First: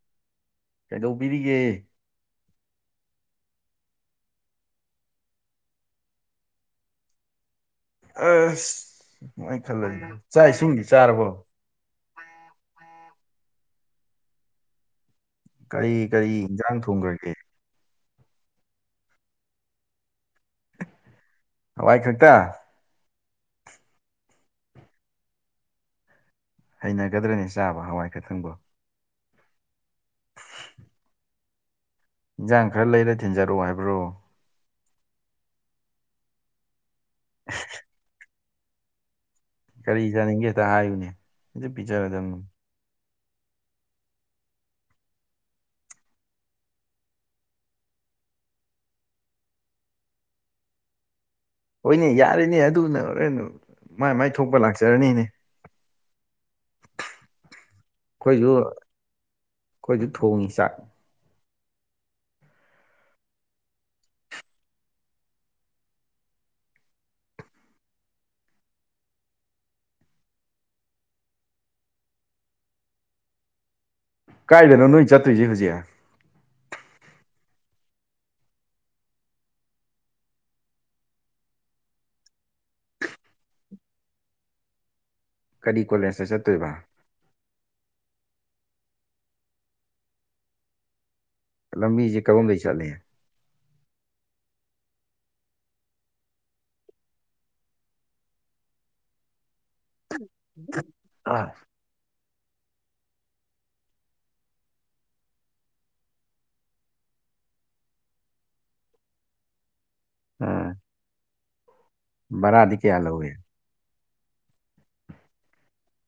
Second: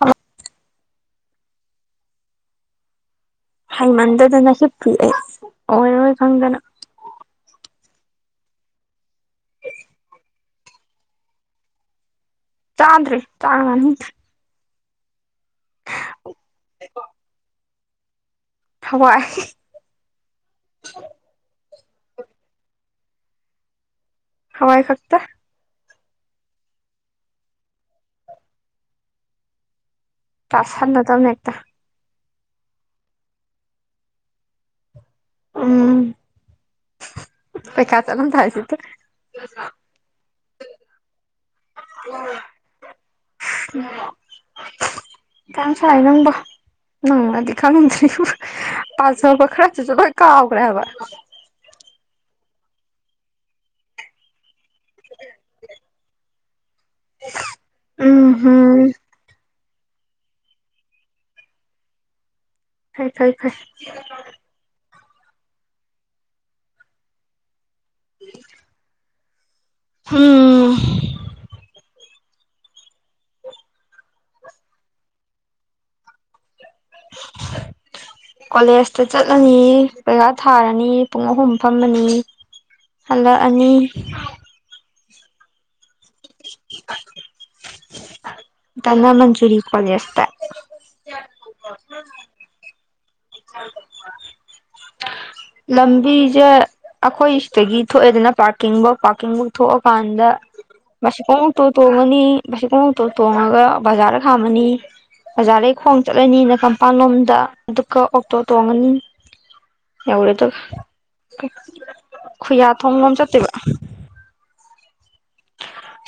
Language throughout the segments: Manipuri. ꯍꯣꯏ ꯀꯩꯗꯧꯕꯤꯔꯤꯒꯦ ꯍꯩꯃꯟꯗꯗꯅ ꯍꯤꯞ ꯄꯤ ꯑꯩ ꯑꯣꯏꯔꯣꯏ ꯈꯪꯗꯅ ꯑꯁ ꯅꯨꯪꯉꯥꯏ ꯈꯜꯂꯒꯦ ꯆꯥꯛ ꯏꯁꯤꯡꯗꯤ ꯆꯥꯔꯕꯣ ꯇꯥꯥꯟ꯭ꯔꯤ ꯇꯥꯃꯅꯤ ꯀꯔꯤ ꯀꯔꯤ ꯏꯟꯖꯥꯡ ꯊꯣꯡꯈ꯭ꯔꯒꯦ ꯍꯋꯥꯏ ꯍꯋꯥꯏ ꯈꯪꯛꯇ ꯍꯋꯥꯏ ꯈꯛꯇ ꯍꯩꯅꯒꯗ꯭ꯔꯅꯤ ꯆꯥꯕ ꯍꯋꯥꯏ ꯈꯊꯪꯕꯣ ꯇ꯭ꯔꯥꯁ ꯁꯥꯟꯅ ꯇꯧꯅꯦ ꯑꯦꯛꯇ ꯏꯟꯖꯥꯡ ꯈꯔ ꯂꯩꯔ ꯊꯤꯟꯖꯔꯛꯑꯣ ꯍꯥꯏꯕ꯭ꯔꯣ ꯎꯝ ꯄꯩ ꯈ ꯆꯠꯂꯝ ꯊꯥꯏꯁꯤ ꯇ ꯀꯔꯤ ꯆꯥꯅꯤꯡꯒꯦꯇ ꯍꯥꯏꯌꯨꯅꯦ ꯑꯗꯨ ꯄꯤꯖꯔꯗꯕꯅꯤ ꯑꯣ ꯎꯝ [unintelligible] ꯀꯥꯡꯥꯡ ꯆꯂꯥꯏ ꯅꯪꯕꯣ ꯅꯪꯅꯥꯗꯤ ꯈꯪꯗ꯭ꯔꯤꯕ ꯄꯥꯖꯕ ꯈꯔꯁꯤꯁꯨ ꯂꯣꯏ ꯀꯥꯎꯈ꯭ꯔꯦ ꯍꯥꯏꯕ ꯍꯣꯏꯅꯦ ꯌꯥꯔꯤꯅꯦ ꯑꯗꯨꯅ ꯍꯣꯔꯦꯟ ꯃꯥꯏ ꯃꯥꯏ ꯊꯣꯛꯄ ꯂꯥꯛꯆꯔꯅꯤꯅꯦ [unintelligible] ꯎꯝ ꯑꯩꯈꯣꯏꯁꯨ ꯍꯝ ꯑꯩꯈꯣꯏꯁꯨ ꯊꯣꯡꯉꯤ ꯆꯥꯛ ꯐꯩ ꯐꯩ ꯐꯩ ꯃꯤ ꯍꯝ ꯀꯥꯏꯗꯅꯣ ꯅꯣꯏ ꯆꯠꯇ꯭ꯔꯤꯁꯦ ꯍꯧꯖꯤꯛ [inaudible] ꯀꯣꯂꯦꯖꯇ ꯆꯠꯂꯅꯤ ꯄꯩꯈꯥ ꯊꯥꯔꯅꯤ ꯄꯨꯡ ꯑꯍꯨꯝ ꯐꯝꯃꯅꯤ ꯍꯜꯂꯣ ꯑꯅꯤ ꯀꯔꯤ ꯀꯣꯂꯦꯖꯇ ꯆꯠꯇꯣꯏꯕ ꯇꯅꯥ ꯃꯟꯆꯨꯔꯤꯀꯋꯥꯂꯁꯦ ꯂꯝꯕꯤꯁꯦ ꯀꯔꯝꯗꯩꯩ ꯆꯠꯂꯤ [unintelligible] [inaudible] ꯂꯝꯕꯤꯖ ꯑꯩꯈꯣꯏ ꯁꯤꯗꯒꯤ ꯊꯣꯛꯑꯦꯗꯅ ꯄꯥꯔꯀꯤꯡꯐꯧ ꯄꯥꯔꯀꯤꯡꯐꯧ ꯊꯣꯛꯑꯀꯥꯟꯗ ꯃꯁꯤꯐꯥꯎꯛꯇ ꯇꯣꯡꯉꯅꯤ ꯀꯇ ꯇꯣꯡꯉꯒ ꯕꯖꯥꯔꯗ ꯈꯥꯝꯃꯅꯤ ꯑꯣꯖꯥꯗꯒꯤ ꯈꯣꯡ ꯆꯠꯂꯅꯤꯅ ꯀꯝꯄꯥꯟ ꯂꯣꯝꯗ ꯑꯗꯨꯒ ꯇ ꯇꯣꯉꯅꯤ ꯑꯦ ꯇ ꯑꯥ ꯈꯨꯌꯥ ꯚꯔꯥꯗꯤ ꯊꯣꯡ ꯀꯌꯥ ꯂꯣꯝ ꯂꯧꯏ ꯆꯠꯇꯦꯕ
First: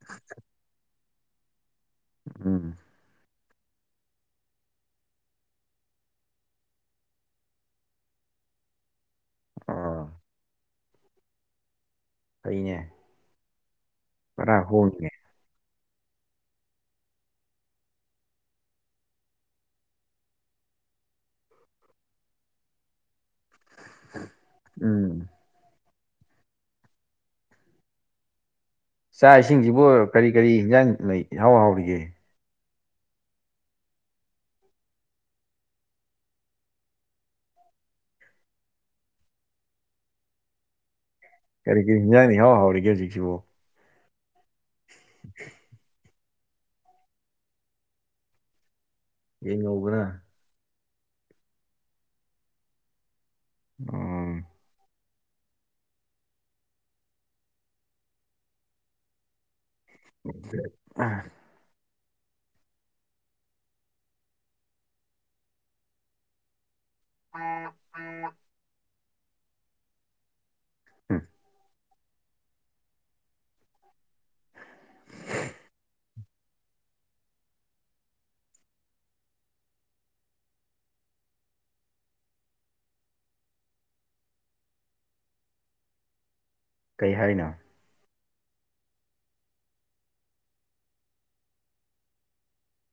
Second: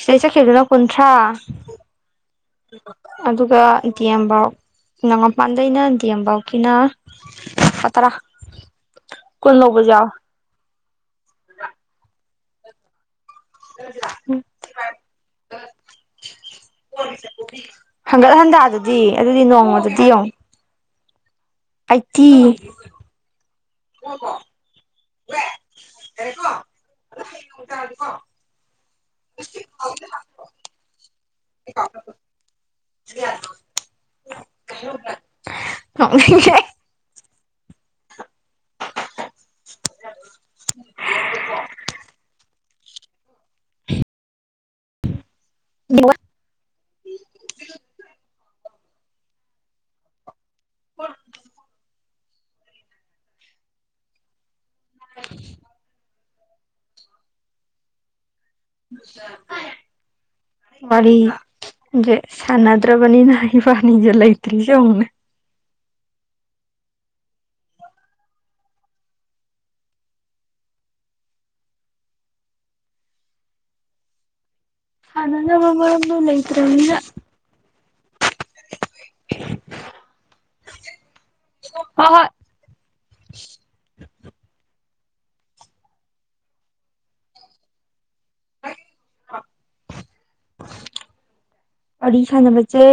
ꯁꯤꯗꯩ ꯆꯠꯈꯤꯕꯗꯨꯅ ꯀꯨꯟꯊ꯭ꯔꯥ ꯎꯝ ꯑꯗꯨꯒꯇꯤ ꯑꯦꯝꯕꯥꯎ ꯅꯣꯡꯉꯥ ꯄꯥꯟꯗꯩꯅ ꯗꯤ ꯑꯦꯝꯕꯎꯀꯤꯅ ꯂꯨꯄꯥ ꯇꯔꯥ ꯀꯨꯜꯅꯧꯕꯖꯥ ꯑꯣ ꯑꯩꯅꯦ ꯀꯖꯥ ꯑ ꯍ ꯍꯪꯒꯠ ꯍꯟꯇꯥꯗꯨꯗꯤ ꯑꯗꯨꯗꯤ ꯅꯣꯡꯃꯗꯨꯗꯤ ꯌꯦꯡꯉ ꯑꯩꯠꯇꯤ ꯀꯣ ꯎꯝ ꯆꯥꯛ ꯏꯁꯤꯡꯁꯤꯕꯨ ꯀꯔꯤ ꯀꯔꯤ ꯍꯟꯖꯥꯡ ꯂꯩ ꯍꯥꯎ ꯍꯥꯎꯔꯤꯒꯦ [inaudible] ꯎ ꯀꯔꯤ ꯀꯔꯤ ꯍꯤꯟꯖꯥꯡꯅꯤ ꯍꯍꯥꯎ ꯍꯧꯔꯔꯤꯦꯖꯤꯁꯤꯕꯨ ꯍꯝ [inaudible] ꯑ ꯌꯦꯡꯉꯧꯕꯅ ꯍꯠ ꯎꯝ [inaudible] ꯋꯥꯔꯤꯔꯤ ꯦ ꯁꯥꯟꯅꯗ꯭ꯔꯕꯅꯤ ꯅꯅꯥ ꯄꯅꯤꯒꯤꯦ ꯂꯩꯇ꯭ꯔꯤꯁꯧꯅ ꯎꯝ ꯎꯝ ꯎꯝ ꯅꯪ ꯂꯩꯇ꯭ꯔꯦ ꯏ [inaudible] ꯍ ꯍꯣꯏ ꯀꯩ ꯍꯥꯏꯅꯣ ꯑꯔꯤ ꯁꯥꯟꯅꯕꯖꯦ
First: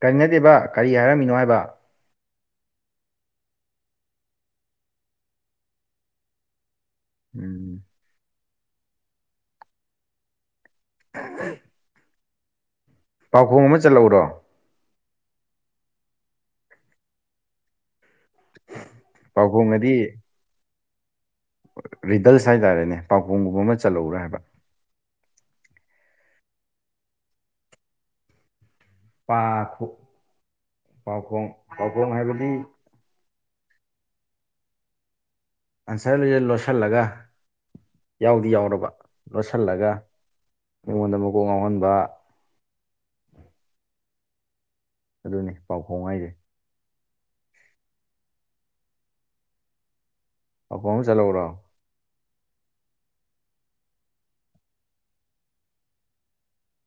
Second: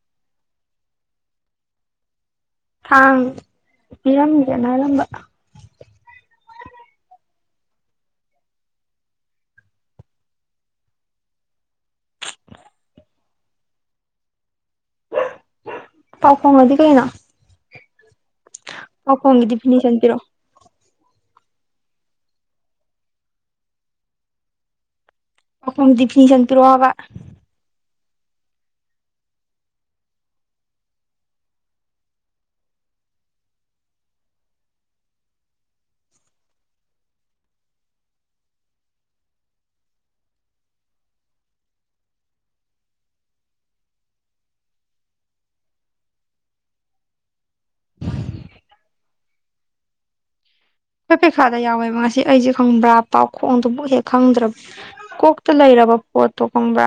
ꯀꯔꯤ ꯅꯠꯇꯦꯕ ꯀꯔꯤ ꯍꯥꯏꯔꯝꯃꯤꯅꯣ ꯍꯥꯏꯕ ꯊꯥꯡ ꯄꯤꯔꯝꯒꯦꯅꯔꯝꯕ ꯎꯝ [unintelligible] ꯄꯥꯎꯈꯣꯡ ꯑꯃ ꯆꯠꯂꯧꯔꯣ ꯄꯥꯎꯈꯣꯡꯗꯤ ꯀꯩꯅꯣ ꯄꯥꯎꯈꯨꯝꯒꯤ ꯄꯥꯎꯈꯣꯡꯑꯗꯤ ꯗꯤꯐꯤꯅꯤꯁꯟ ꯄꯤꯔꯛ ꯑꫭ ꯔꯤꯗꯜꯁ ꯍꯥꯏꯇꯥꯔꯦꯅꯦ ꯄꯥꯎꯈꯨꯝꯒꯨꯝꯕ ꯑꯃ ꯆꯜꯂꯧꯔꯥ ꯍꯥꯏꯕ ꯄꯥꯎꯈꯨꯝ ꯗꯤꯐꯤꯅꯤꯁꯟ ꯄꯤꯔꯣꯍꯕ ꯄꯥ ꯈꯣꯡ ꯄꯥꯎꯈꯣꯡ ꯍꯥꯏꯕꯗꯤ ꯑꯟꯁꯔ ꯂ ꯂꯣꯠꯁꯜꯂꯒ ꯌꯥꯎꯗꯤ ꯌꯥꯎꯔꯕ ꯂꯣꯠꯁꯜꯂꯒ ꯃꯤꯉꯣꯟꯗ ꯃꯀꯣꯛ ꯉꯥꯎꯍꯟꯕ ꯑꯗꯨꯅꯦ ꯄꯥꯎꯈꯣꯡ ꯍꯥꯏꯖꯦ ꯄꯥꯎꯈꯣꯡ ꯑꯃ ꯍꯣꯏ ꯆꯠꯍꯧꯔꯣ ꯄꯩꯈꯥꯗ ꯌꯥꯎꯋꯦꯕ ꯉꯁꯤ ꯑꯩꯁꯦ ꯈꯪꯕ꯭ꯔꯥ ꯄꯥꯎꯈꯣꯡꯗꯨꯕꯨ ꯍꯦꯛ ꯈꯪꯗ꯭ꯔꯕ꯭ꯔꯥ ꯀꯣꯛꯇ ꯂꯩꯔꯕ ꯄꯣꯠꯇꯣꯒꯨꯝꯕ꯭ꯔꯥ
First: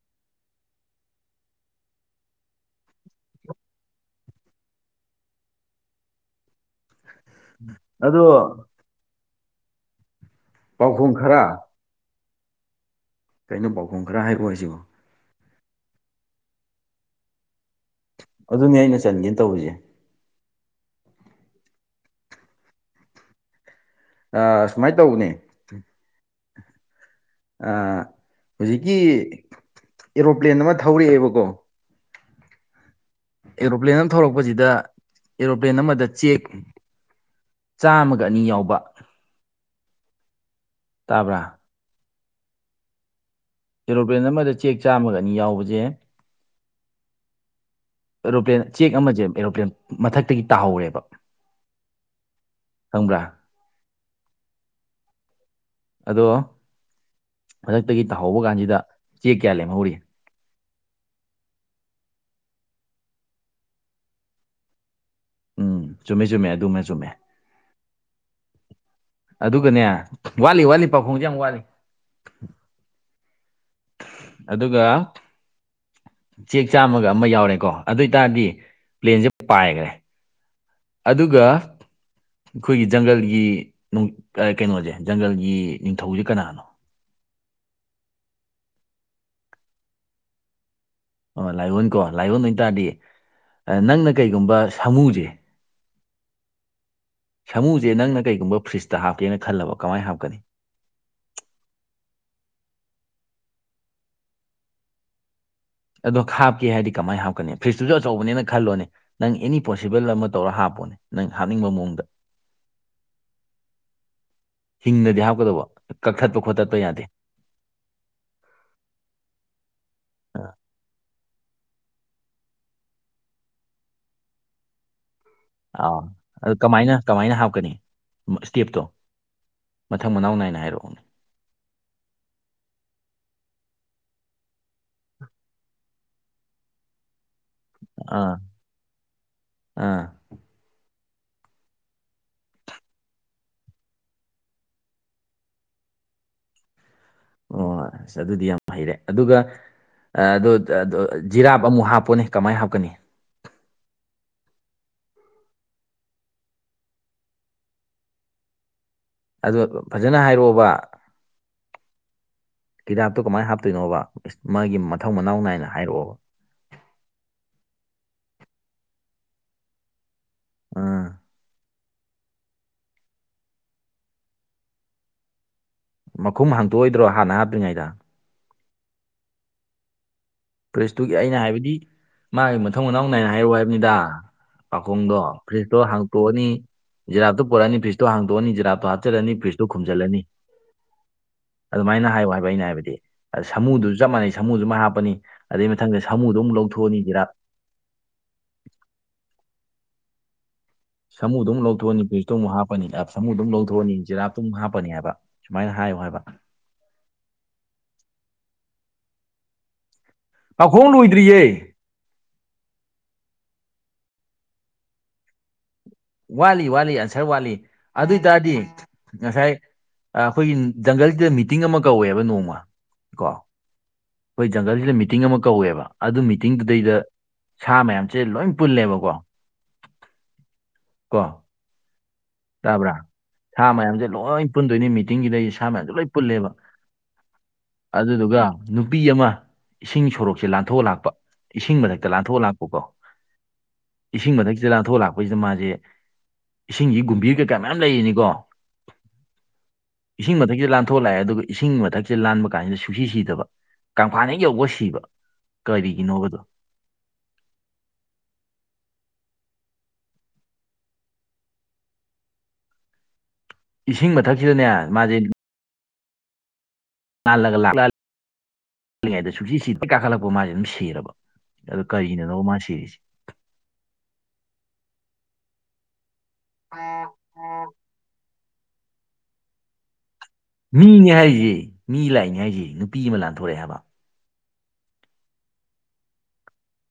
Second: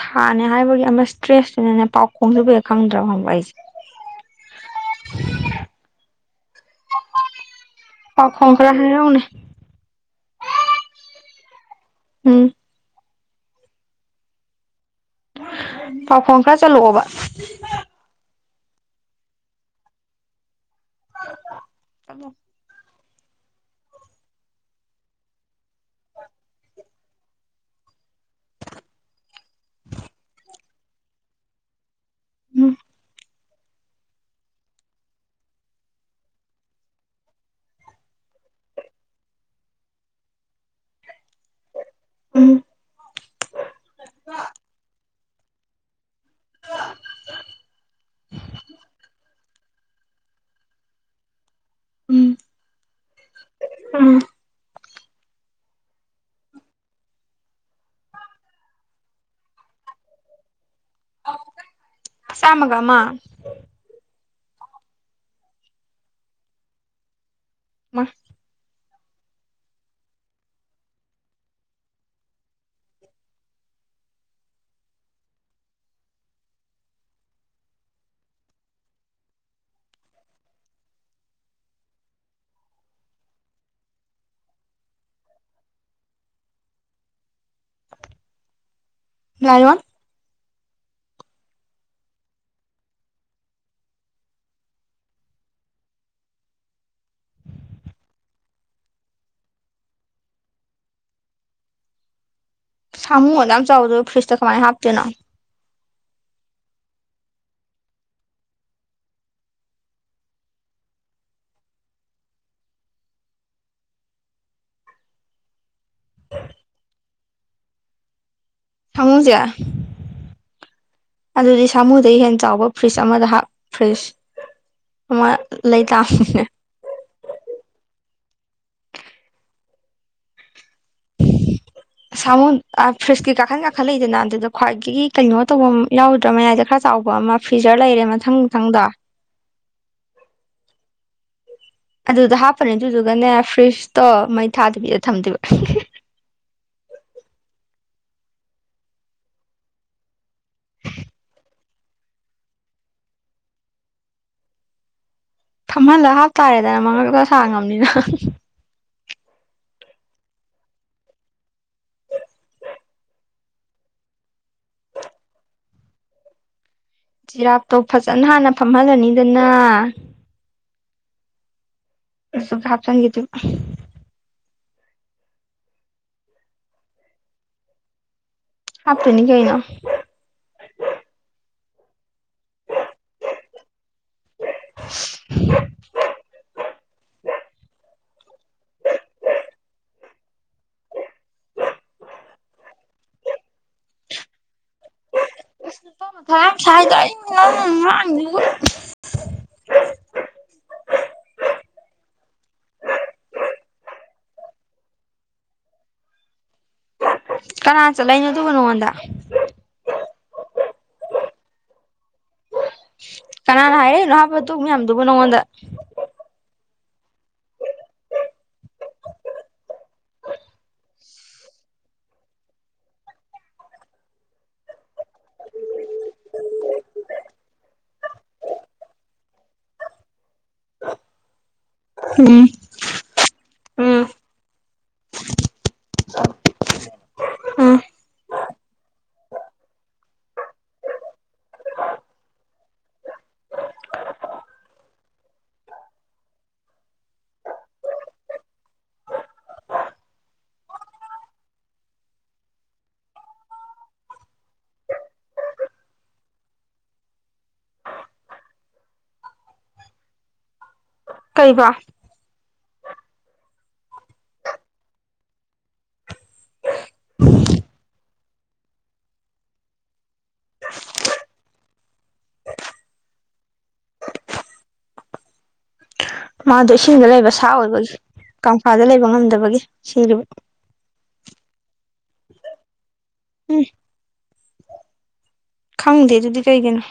ꯈꯥꯅꯦ ꯍꯥꯏꯕꯒꯤ ꯑꯃ ꯏꯁꯇ꯭ꯔꯦꯁꯇꯨꯅꯅꯦ ꯄꯥꯎꯈꯣꯡꯗꯕꯨ ꯍꯦꯛ ꯈꯪꯗ꯭ꯔꯕ ꯍꯪꯕ ꯑꯩꯁꯦ ꯑꯗꯣ ꯄꯥꯎ ꯈꯣꯡ ꯈꯔ ꯍꯥꯏꯔꯥꯎꯅꯦ ꯄꯥꯎꯈꯨꯝ ꯈꯔ ꯎꯝ ꯀꯩꯅꯣ ꯄꯥꯎꯈꯨꯝ ꯈꯔ ꯍꯥꯏꯕꯣ ꯍꯥꯏꯁꯤꯕꯣ ꯄꯥꯎꯈꯣꯡ ꯈꯔ ꯆꯠꯂꯛꯑꯣꯕ ꯑꯗꯨꯅꯦ ꯑꯩꯅ ꯆꯟꯒꯦ ꯇꯧꯔꯤꯁꯦ ꯆꯜꯂꫭ ꯑ ꯁꯨꯃꯥꯏ ꯇꯧꯕꯅꯦ ꯑ ꯍꯧꯖꯤꯛꯀꯤ ꯑꯦꯔꯣꯄ꯭ꯂꯦꯟ ꯑꯃ ꯊꯧꯔꯛꯑꯦꯕꯀꯣ ꯎꯝ ꯑꯦꯔꯣꯄ꯭ꯂꯦꯟ ꯑꯃ ꯊꯧꯔꯛꯄꯁꯤꯗ ꯑꯦꯔꯣꯄ꯭ꯂꯦꯟ ꯑꯃꯗ ꯆꯦꯛ ꯆꯥꯝꯃꯒ ꯑꯅꯤ ꯌꯥꯎꯕ ꯇꯥꯕ꯭ꯔꯥ ꯎꯝ ꯑꯦꯔꯣꯄ꯭ꯂꯦꯟ ꯑꯃꯗ ꯆꯦꯛ ꯆꯥꯝꯃꯒ ꯑꯅꯤ ꯌꯥꯎꯕꯖ‌ꯦ [unintelligible] ꯑꯦꯔꯣꯄ꯭ꯂꯦꯟ ꯆꯦꯛ ꯑꯃꯁꯦ ꯑꯦꯔꯣꯄ꯭ꯂꯦꯟ ꯃꯊꯛꯇꯒꯤ ꯇꯥꯍꯧꯔ‌ꯦꯕ ꯎꯝ ꯈꯪꯕ꯭ꯔ ꯎꯝ ꯑꯗꯣ ꯃꯊꯛꯇꯒꯤ ꯇꯥꯍꯧꯕ ꯀꯥꯟꯁꯤꯗ ꯆꯦꯛ ꯀꯌꯥ ꯂꯦꯝꯍꯧꯔꯤ ꯆꯝꯃꯒ ꯑꯃ ꯎꯝ ꯆꯨꯝꯃꯦ ꯆꯨꯝꯃꯦ ꯑꯗꯨꯃ ꯆꯨꯝꯃꯦ [unintelligible] ꯑꯗꯨꯒꯅꯦ ꯋꯥꯠꯂꯤ ꯋꯥꯠꯂꯤ ꯄꯥꯎꯈꯣꯡꯖꯦ ꯌꯥꯝ ꯋꯥꯠꯂꯤ ꯑꯗꯨꯒ ꯆꯦꯛ ꯆꯥꯝꯃꯒ ꯑꯃ ꯌꯥꯎꯔꯦꯀꯣ ꯑꯗꯨꯏꯇꯥꯗꯤ ꯄ꯭ꯂꯦꯟꯁꯦ ꯄꯥꯏꯒꫪ‌ꯦ ꯑꯗꯨꯒ ꯑꯩꯈꯣꯏꯒꯤ ꯖꯪꯒꯜꯒꯤ ꯑ ꯀꯩꯅꯣꯖ‌ꯦ ꯖꯪꯒꯜꯒꯤ ꯅꯤꯡꯊꯧꯁꯦ ꯀꯅꯥꯅꯣ ꯂꯥꯏꯌꫭꯟ ꯑꯣ ꯂꯥꯏꯌꫭꯟꯀꯣ ꯂꯥꯏꯌꫭꯟ ꯑꯣꯏꯇꯥꯥꯔꯗꯤ ꯅꯪꯅ ꯀꯩꯒꯨꯝꯕ ꯁꯥꯃꯨꯁꯦ ꯁꯃꯨꯁꯦ ꯅꯪꯅ ꯀꯩꯒꯨꯝꯕ ꯐ꯭ꯔꯤꯖꯇ ꯍꯥꯞꯀꯦꯅ ꯈꯜꯂꯕ ꯀꯃꯥꯏꯅ ꯍꯥꯞꯀꯅꯤ ꯁꯥꯃꯨ ꯑꯗꯨꯛ ꯌꯥꯝ ꯆꯥꯎꯕꯗꫭ ꯐ꯭ꯔꯤꯖꯇ ꯀꯃꯥꯏꯅ ꯍꯥꯞꯇꯣꯏꯅꯣ ꯑꯗꯣ ꯍꯥꯞꯀꯦ ꯍꯥꯏꯗꯤ ꯀꯃꯥꯏ ꯍꯥꯞꯀꯅꯤ ꯐ꯭ꯔꯤꯖꯇꯨꯖꯨ ꯑꯆꯧꯕꯅꯦꯅ ꯈꯜꯂꯣꯅꯦ ꯅꯪ ꯑꯦꯅꯤ ꯄꯣꯁꯤꯕꯜ ꯑꯃ ꯇꯧꯔ ꯍꯥꯞꯄꯣꯅꯦ ꯅꯪ ꯍꯥꯞꯅꯤꯡꯕ ꯃꯑꯣꯡꯗ ꯍꯤꯡꯅꯗꯤ ꯍꯥꯞꯀꯗꯧꯕ ꯀꯛꯊꯠꯄ ꯈꯣꯠꯇꯠꯄ ꯌꯥꯗꯦ ꯁꯥꯃꯨꯖ‌ꯦ ꯑꯗꯨꯗꯤ ꯁꯥꯃꯨꯗꯩ ꯍꯦꯟ ꯆꯥꯎꯕ ꯐ꯭ꯔꯤꯖ ꯑꯃꯗ ꯍꯥꯞ ꯐ꯭ꯔꯤꯖ ꯑꯃ ꯑ ꯂꯩꯇꯥꯝ ꯑꯗꯨ ꯀꯃꯥꯏꯅ ꯀꯃꯥꯏꯅ ꯍꯥꯞꯀꯅꯤ ꯁ꯭ꯇꯦꯞꯇꯣ ꯃꯊꯪ ꯃꯅꯥꯎ ꯅꯥꯏꯅ ꯍꯥꯏꯔꯛꯑꯣ [unintelligible] ꯁꯥꯃꯨꯟ ꯐ꯭ꯔꯤꯖꯀꯤ ꯀꯥꯈꯟ ꯀꯥꯈꯟ ꯂꯩꯗꯅ ꯑꯗꯨꯗ ꯈ꯭ꯋꯥꯏꯒꯤ ꯀꯩꯅꯣ ꯇꯧꯕꯝ ꯌꯥꯎꯗ꯭ꯔꯥ ꯃꯌꯥꯏꯗ ꯈꯔ ꯆꯥꯎꯕ ꯑꯃ ꯐ꯭ꯔꯤꯖꯔ ꯂꯩꯔꯦ ꯑꯥ ꯃꯊꯪ ꯃꯊꯪꯗ ꯑꯥ ꯑꯗꯨꯗ ꯍꯥꯞꯄꯅꯦ ꯑꯗꯨꯗꯨꯒꯅꯦ ꯐ꯭ꯔꯤꯖꯇꯣ ꯃꯩ ꯊꯥꯗꯕꯤꯗ ꯊꯝꯗꯨꯏꯕ ꯑꯣ ꯑꯁ ꯑꯗꯨꯗꯤ ꯌꯥꯝ ꯍꯩꯔꯦ ꯑꯗꯨꯒ ꯑ ꯑꯗꯨ ꯑ ꯑꯗꯨ ꯖꯤꯔꯥꯞ ꯑꯃꯨꯛ ꯍꯥꯞꯄꯣꯅꯦ ꯀꯃꯥꯏ ꯍꯥꯞꯀꯅꯤ ꯐꯝꯍꯜꯂ ꯍꯥꯞꯇꯥꯔꯦꯗꯅ ꯃꯉꯛꯇꯣ ꯁꯥꯡꯉꯕꯅꯤꯅ ꯑꯗꯣ ꯐꯖꯅ ꯍꯥꯏꯔꯛꯑꯣꯕ ꯖꯤꯔꯥꯞꯇꯣ ꯀꯃꯥꯏꯅ ꯍꯥꯞꯇꯣꯏꯅꯣꯕ ꯃꯥꯒꯤ ꯃꯊꯧ ꯃꯅꯥꯎ ꯅꯥꯏꯅ ꯍꯥꯏꯔꯛꯑꯣꯕ ꯖꯤꯔꯥꯞꯇꯣ ꯐꯖꯅ ꯍꯥꯟꯅ ꯐꯝꯍꯜ ꯂꯅꯤꯗꯅ ꯑ ꯁꯨꯝ ꯍꯥꯞꯆꯟꯒꯤ ꯗꯨꯝ ꯃꯈꯨꯝ ꯍꯥꯡꯇꯣꯛ ꯑꯣꯏꯗ꯭ꯔꯣ ꯍꯥꯟꯅ ꯍꯥꯞꯇ꯭ꯔꯤꯉꯩꯗ ꯍꯥꯞ ꯇꯨꯏꯅꯤ ꯀꯩꯩꯅꯣ ꯄ꯭ꯔꯦꯁꯇꯨꯒꯤ ꯑꯩꯅ ꯍꯥꯏꯕꯗꯤ ꯃꯥꯒꯤ ꯃꯊꯧ ꯃꯅꯥꯎ ꯅꯥꯏꯅ ꯍꯥꯏꯌꯨ ꯍꯥꯏꯕꯅꯤꯗ ꯄꯥꯎꯈꯨꯝꯗꯣ ꯐ꯭ꯔꯤꯖꯇꯣ ꯍꯥꯡꯇꯣꯛꯑꯅꯤ ꯖꯤꯔꯥꯇꯣ ꯄꯨꯔꯛ ꯑꯅꯤ ꯐ꯭ꯔꯤꯇꯣ ꯍꯥꯡꯇꯣꯛ ꯑꯅꯤ ꯖꯤꯔꯥꯞꯇꯣ ꯍꯥꯞꯆꯜꯂꯅꯤ ꯐ꯭ꯔꯤꯖꯇꯨ ꯈꯨꯝꯖꯤꯜꯂꯅꯤ ꯑꯗꯨꯃꯥꯏꯅ ꯍꯥꯏꯌꯨ ꯍꯥꯏꯕ ꯑꯩꯅ ꯍꯥꯏꯕꯗꯤ ꯑꯗ ꯁꯃꯨꯗꯨꯁꯨ ꯆꯞ ꯃꯥꯟꯅꯩ ꯁꯃꯨꯁꯨ ꯃꯥꯏꯅ ꯍꯥꯞꯄꯅꯤ ꯑꯗꯩ ꯏꯁ ꯃꯊꯪꯗ ꯅꯨꯄꯥ ꯃꯊꯥ ꯁꯥꯃꯨꯗꯣ ꯑꯃꯨꯛ ꯌꯥꯝ ꯁꯥꯏꯗ ꯂꯧꯊꯣꯛꯑꯅꯤ ꯖꯤꯔꯥꯞ ꯑꯩꯅ [unintelligible] ꯁꯃꯨꯗꯨ ꯑꯃꯨꯛ ꯂꯧꯊꯣꯛꯑꯅꯤ ꯐ꯭ꯔꯤꯖꯇꯨ ꯑꯃꯨꯛ ꯍꯥꯞꯄꯅꯤ ꯑ ꯁꯃꯨꯗꯨ ꯃꯨꯛ ꯂꯧꯊꯣꯛ ꯑꯅꯤ ꯖꯤꯔꯥꯞꯇꯨ ꯑꯃꯨꯛ ꯍꯥꯞꯄꯅꯤ ꯍꯥꯏꯕ ꯁꯨꯃꯥꯏꯅ ꯍꯥꯏꯌꯨ ꯍꯥꯏꯕ ꯀꯅꯥꯅ ꯆꯜꯂꯛ ꯏꯅꯣ ꯑꯗꯨꯕꯨ ꯅꯉꯣꯟꯗ ꯄꯥꯎꯈꯣꯡ ꯂꯣꯏꯗ꯭ꯔꯤꯌꯦ ꯀꯅꯥꯅ ꯍꯥꯏꯔꯛ ꯏꯅꯣ ꯍꯥꯏꯕ ꯑꯗꯨꯝꯕ ꯃꯌꯥꯝꯗꯨꯕꯨ ꯅꯪꯉꯣꯟꯗ ꯋꯥꯠꯂꯤ ꯋꯥꯠꯂꯤ ꯑꯟꯁꯔ ꯋꯥꯠꯂꯤ ꯑꯗꯨꯏ ꯇꯥꯔꯗꯤ ꯉꯁꯥꯏ ꯑ ꯈꯣꯏꯒꯤ ꯖꯪꯒꯜꯁꯤꯗ ꯃꯤꯇꯤꯡ ꯑꯃ ꯀꯧꯋꯦꯕ ꯅꯣꯡꯃ ꯀꯣ ꯈꯣꯏ ꯖꯪꯒꯜꯁꯤꯗ ꯃꯤꯇꯤꯡ ꯑꯃ ꯀꯧꯋꯦꯕ ꯑꯗꯨ ꯃꯤꯇꯤꯡꯗꯨꯗꯩꯗ ꯁꯥ ꯃꯌꯥꯝꯁꯦ ꯂꯣꯏꯝ ꯄꯨꯜꯂꯦꯕꯀꯣ ꯀꯣ ꯎꯝ ꯇꯥꯕ꯭ꯔꯥ ꯁꯥ ꯎꯝ ꯃꯌꯥꯝꯁꯦ ꯂꯣꯏ ꯄꯨꯟꯗꯣꯏꯅꯤ ꯃꯤꯇꯤꯡ ꯁꯤꯗꯩꯁ ꯁꯥ ꯃꯌꯥꯝꯁꯦ ꯂꯣꯏ ꯄꯨꯜꯂꯦꯕ ꯎꯝ ꯑꯗꯨꯗꯨꯒ ꯅꯨꯄꯤ ꯑꯃ ꯏꯁꯤꯡ ꯁꯣꯔꯣꯛꯁꯦ ꯂꯥꯟꯊꯣꯛꯑ ꯂꯥꯛꯄ ꯏꯁꯤꯡ ꯃꯊꯛꯇ ꯂꯥꯟꯊꯣꯛꯑ ꯂꯥꯛꯄꯀꯣ ꯏꯁꯤꯡ ꯃꯊꯛ ꯁꯤꯗ ꯂꯥꯟꯊꯣꯛꯑ ꯂꯥꯛꯄꯁꯤꯗ ꯃꯥꯁꯦ ꯏꯁꯤꯡꯒꯤ ꯒꯨꯝ ꯕꯤꯔ ꯀꯩꯀꯥ ꯃꯌꯥꯝ ꯂꯩꯔꯤꯅꯤꯀꯣ ꯏꯁꯤꯡ ꯃꯊꯛꯁꯤꯗ ꯂꯥꯟꯊꯣꯛꯑ ꯂꯥꯛꯑꯦ ꯑꯗꯨꯒ ꯏꯁꯤꯡ ꯃꯊꯛꯁꯤꯗ ꯂꯥꯟꯕ ꯀꯥꯟꯁꯤꯗ ꯁꯨꯡꯁꯤ ꯁꯤꯗꯕ ꯀꯪꯐꯥꯟ ꯍꯦꯛ ꯌꯧꯕꯒ ꯁꯤꯕ ꯀꯔꯤꯒꯤꯅꯣꯕ ꯑꯗꯣ ꯀꯩꯕꯣ ꯏꯁꯤꯡ ꯃꯊꯛꯁꯤꯗꯅꯦ ꯃꯥꯁꯦ ꯂꯥꯜꯂ ꯂꯥꯛ ꯉꯩꯗ ꯁꯨꯡꯁꯤ ꯁꯤꯗꯕ ꯍꯦꯛ ꯀꯥꯈꯠꯂꯛꯄ ꯃꯥꯁꯦ ꯑꯗꯨꯝ ꯁꯤꯔꯕ ꯑꯗꯨ ꯀꯔꯤꯅꯅꯣ ꯃꯥ ꯁꯤꯔꯤꯁꯤꯦ ꯃꯥꯗꯣ ꯏꯁꯤꯡꯗ ꯂꯩꯕ ꯁꯥ ꯑꯣꯏꯕꯒꯤ ꯀꯪꯐꯥꯗ ꯂꯩꯕ ꯉꯝꯗꯕꯒꯤ ꯁꯤ ꯃꯤꯅꯦ ꯍꯥꯏꯔꯤꯁꯤꯦ ꯃꯤ ꯂꯥꯛꯏꯅꯦ ꯍꯥꯏꯔꯤꯁꯤꯦ ꯅꯨꯄꯤ ꯑꯃ ꯂꯥꯟꯊꯣꯔꯛꯑꯦ ꯎꯝ ꯍꯥꯏꯕ ꯈꯪꯗꯦ ꯑꯗꯨꯗꯤ ꯀꯩꯒꯤꯅꯣ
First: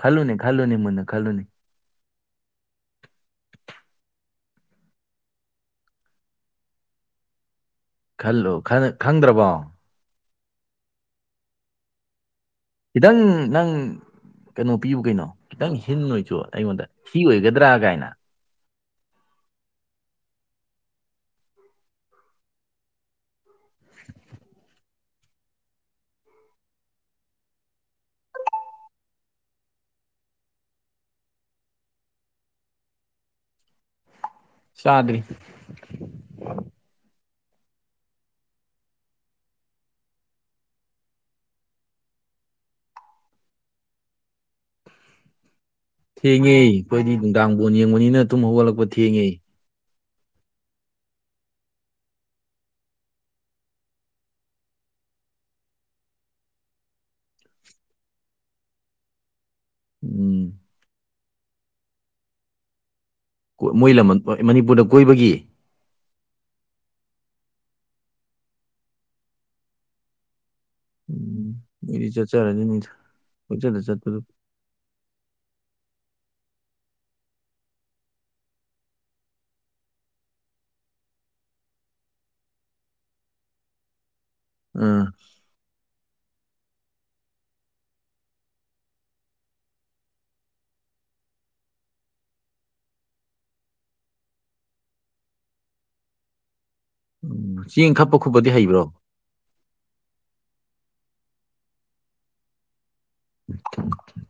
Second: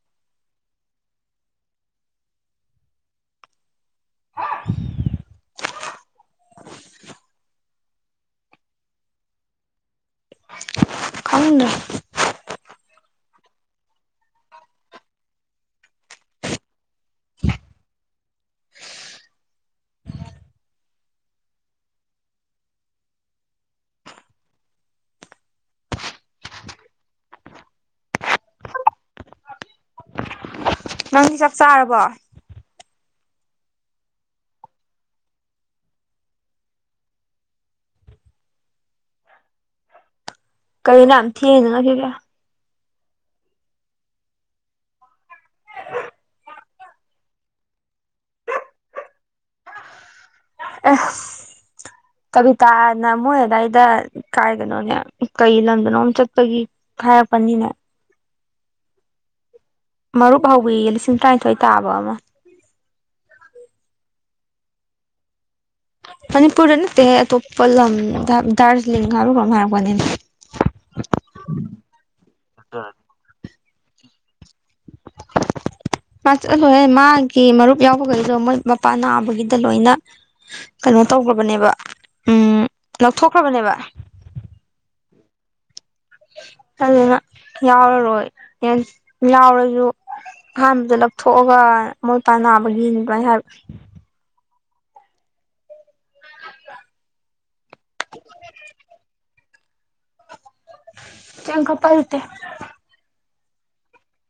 ꯈꯂꯅꯦ ꯈꯂꯅꯦ ꯃꯅ ꯈꯂꯅꯦ [unintelligible] ꯈꯜꯂ ꯈꯪꯗ꯭ꯔꯕꯣ ꯈꯪꯏꯅ ꯈꯤꯇꯪ ꯅꯪ ꯀꯩꯅꯣ ꯄꯤꯌꯨ ꯀꯩꯅꯣ ꯈꯤꯇꯪ ꯍꯤꯟ ꯑꯣꯏꯁꯨ ꯑꯩꯉꯣꯟꯗ ꯁꯤ ꯑꯣꯏꯒꯗ꯭ꯔꯥ ꯀꯥꯏꯅ ꯅꯪꯗꯤ ꯆꯥꯛ ꯆꯥꯔꯕꯣ ꯆꯥꯗ꯭ꯔꯤ ꯀꯩꯒꯤꯅꯣ ꯌꯥꯝ ꯊꯦꯉꯤꯗꯨꯅ ꯅꯣꯏꯕꯣ [inaudible] ꯊꯦꯡꯉꯦ ꯑꯩꯈꯣꯏꯗꯤ ꯅꯨꯡꯗꯥꯡꯕꯣꯟ ꯌꯦꯡꯕꯅꯤꯅ ꯑꯗꯨꯝ ꯍꯧꯒꯠꯂꯛꯄ ꯊꯦꯡꯉꯦ ꯑꯦ ꯀꯕꯤꯇꯥꯅ ꯃꯣꯏ ꯑꯗꯨꯗꯥꯋꯥꯏꯗ ꯀꯥꯏꯒꯅꯣꯅꯦ ꯀꯩ ꯂꯝꯗꯅꯣ ꯑꯃꯝ ꯆꯠꯄꯒꯤ ꯍꯥꯏꯔꯛꯄꯅꯤꯅꯦ ꯃꯔꯨꯞ ꯎꯝ ꯍꯋꯤ ꯂꯤꯁꯤꯡ ꯇꯔꯥꯅꯤꯊꯣꯏ ꯇꯥꯕ ꯑꯃ ꯃꯣꯏ ꯃꯅꯤꯄꯨꯔꯗ ꯀꯣꯏꯕꯒꯤ ꯃꯅꯤꯄꯨꯔꯗꯅ ꯇꯦ ꯇꯣꯞꯄꯜ ꯂꯝ ꯗꯥꯔꯖꯤꯂꯤꯡꯒꯔꯒꯔ ꯃꯥꯔꯒꯅꯤ ꯎꯝ ꯃꯗꯤ ꯆꯠꯆꯔꯅꯤ ꯅꯨꯃꯤ ꯀꯆꯗ ꯆꯠꯄꯗꯨ [unintelligible] ꯆꯠꯂꯣꯏꯍꯦ ꯃꯥꯒꯤ ꯃꯔꯨꯞ ꯌꯥꯎꯕꯈꯩꯗꯣ ꯃꯣꯏ ꯃꯄꯥ ꯅꯥꯕꯒꯤꯗ ꯂꯣꯏꯅ ꯀꯩꯅꯣ ꯇꯧꯈ꯭ꯔꯕꯅꯦꯕ ꯎꯝ ꯂꯧꯊꯣꯛꯈ꯭ꯔꯕꯅꯦꯕ ꯑ ꯑꯗꯨꯅ ꯌꯥꯎꯔꯔꯣꯏ ꯌꯥꯎꯔꯁꯨ ꯑꯍꯥꯟꯕꯗ ꯂꯧꯊꯣꯛꯑꯒ ꯃꯣꯏ ꯄꯥꯟ ꯅꯥꯕꯒꯤꯅꯤ ꯑꯗꯨꯃꯥꯏꯅ ꯍꯥꯏꯕ ꯎ ꯆꯤꯡ ꯏꯪꯈꯥ ꯄꯈꯕꯗꯤ ꯍꯩꯕ꯭ꯔꯣ ꯆꯒ ꯄꯇꯦ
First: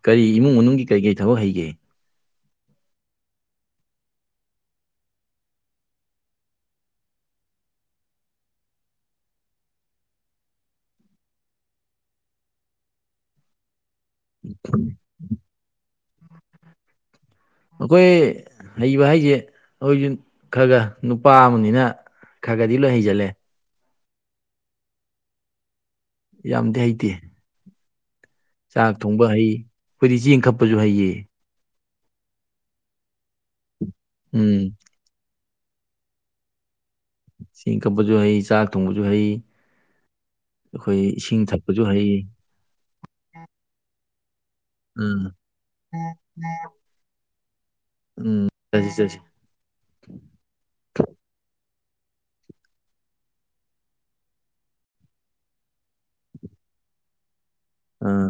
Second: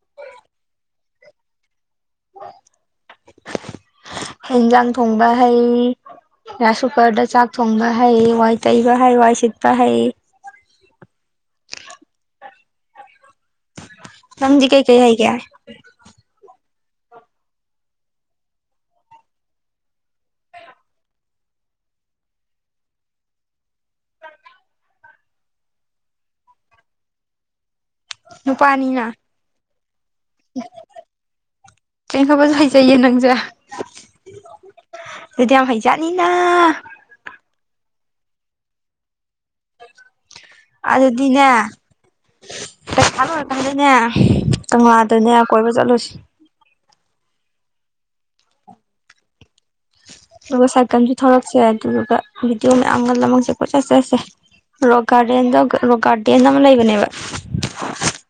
ꯀꯔꯤ ꯏꯃꯨꯡ ꯃꯅꯨꯡꯒꯤ ꯀꯔꯤ ꯀꯔꯤ ꯊꯕꯛ ꯍꯩꯒꯦ [inaudible] ꯏꯟꯖꯥꯡ ꯊꯣꯡꯕ ꯍꯩ ꯌꯥ ꯁꯨꯄꯔꯗ ꯆꯥꯛ ꯊꯣꯡꯕ ꯍꯩ ꯋꯥꯏ ꯇꯩꯕ ꯍꯩ ꯋꯥꯏ ꯁꯤꯠꯄ ꯍꯩ ꯂꯝꯝꯗꯤ ꯀꯩꯀꯩ ꯍꯥꯏꯒꯦ ꯑꯩꯈꯣꯏ ꯍꯩꯕ ꯍꯥꯏꯁꯦ ꯑꯩꯈꯣꯏꯁꯨ ꯈꯔ ꯈꯔ ꯅꯨꯄꯥ ꯑꯃꯅꯤꯅ ꯈꯒꯗꯤ ꯂꯣ ꯍꯩꯖꯂꯦ ꯌꯥꯝꯗꯤ ꯍꯩꯇꯦ ꯆꯥꯛ ꯅꯨꯄꯥꯅꯤꯅ ꯊꯣꯡꯕ ꯍꯩ ꯑꯩꯈꯣꯏꯗꯤ ꯆꯦꯡ ꯀꯛꯄꯁꯨ ꯍꯩꯌꯦ ꯇꯦꯡꯈꯕ ꯆꯥꯏꯖꯩ ꯅꯪꯖꯦ ꯎꯝ ꯑꯗꯨꯗꯤ ꯌꯥꯝ ꯍꯩꯖꯥꯠꯅꯤꯅ ꯆꯁꯤꯡ ꯀꯞꯄꯁꯨ ꯍꯩ ꯆꯥꯛ ꯊꯣꯡꯕꯁꯨ ꯍꯩ ꯑꯩꯈꯣꯏ ꯏꯁꯤꯡ ꯑꯗꯨꯗꯤꯅꯦ ꯊꯛꯄꯁꯨ ꯍꯩ ꯑꯣꯏꯀꯗꯅꯦ ꯎꯝ ꯎꯝ ꯆ ꯆꯁꯤ ꯑꯗꯨꯒ ꯁꯥꯏꯀꯜꯁꯨ ꯊꯂꯛꯁꯦ ꯑꯗꯨꯗꯨꯒ ꯚꯤꯗꯤꯑꯣ ꯃꯌꯥꯝꯒꯜ ꯂꯁꯦ ꯄꯣꯠ ꯆꯠ ꯆꯁꯦ ꯔꯣ ꯒꯥꯔꯗꯦꯟꯗ ꯔꯣꯒꯥꯔꯗꯦꯟ ꯑꯃ ꯂꯩꯕꯅꯦꯕ ꯑꯥ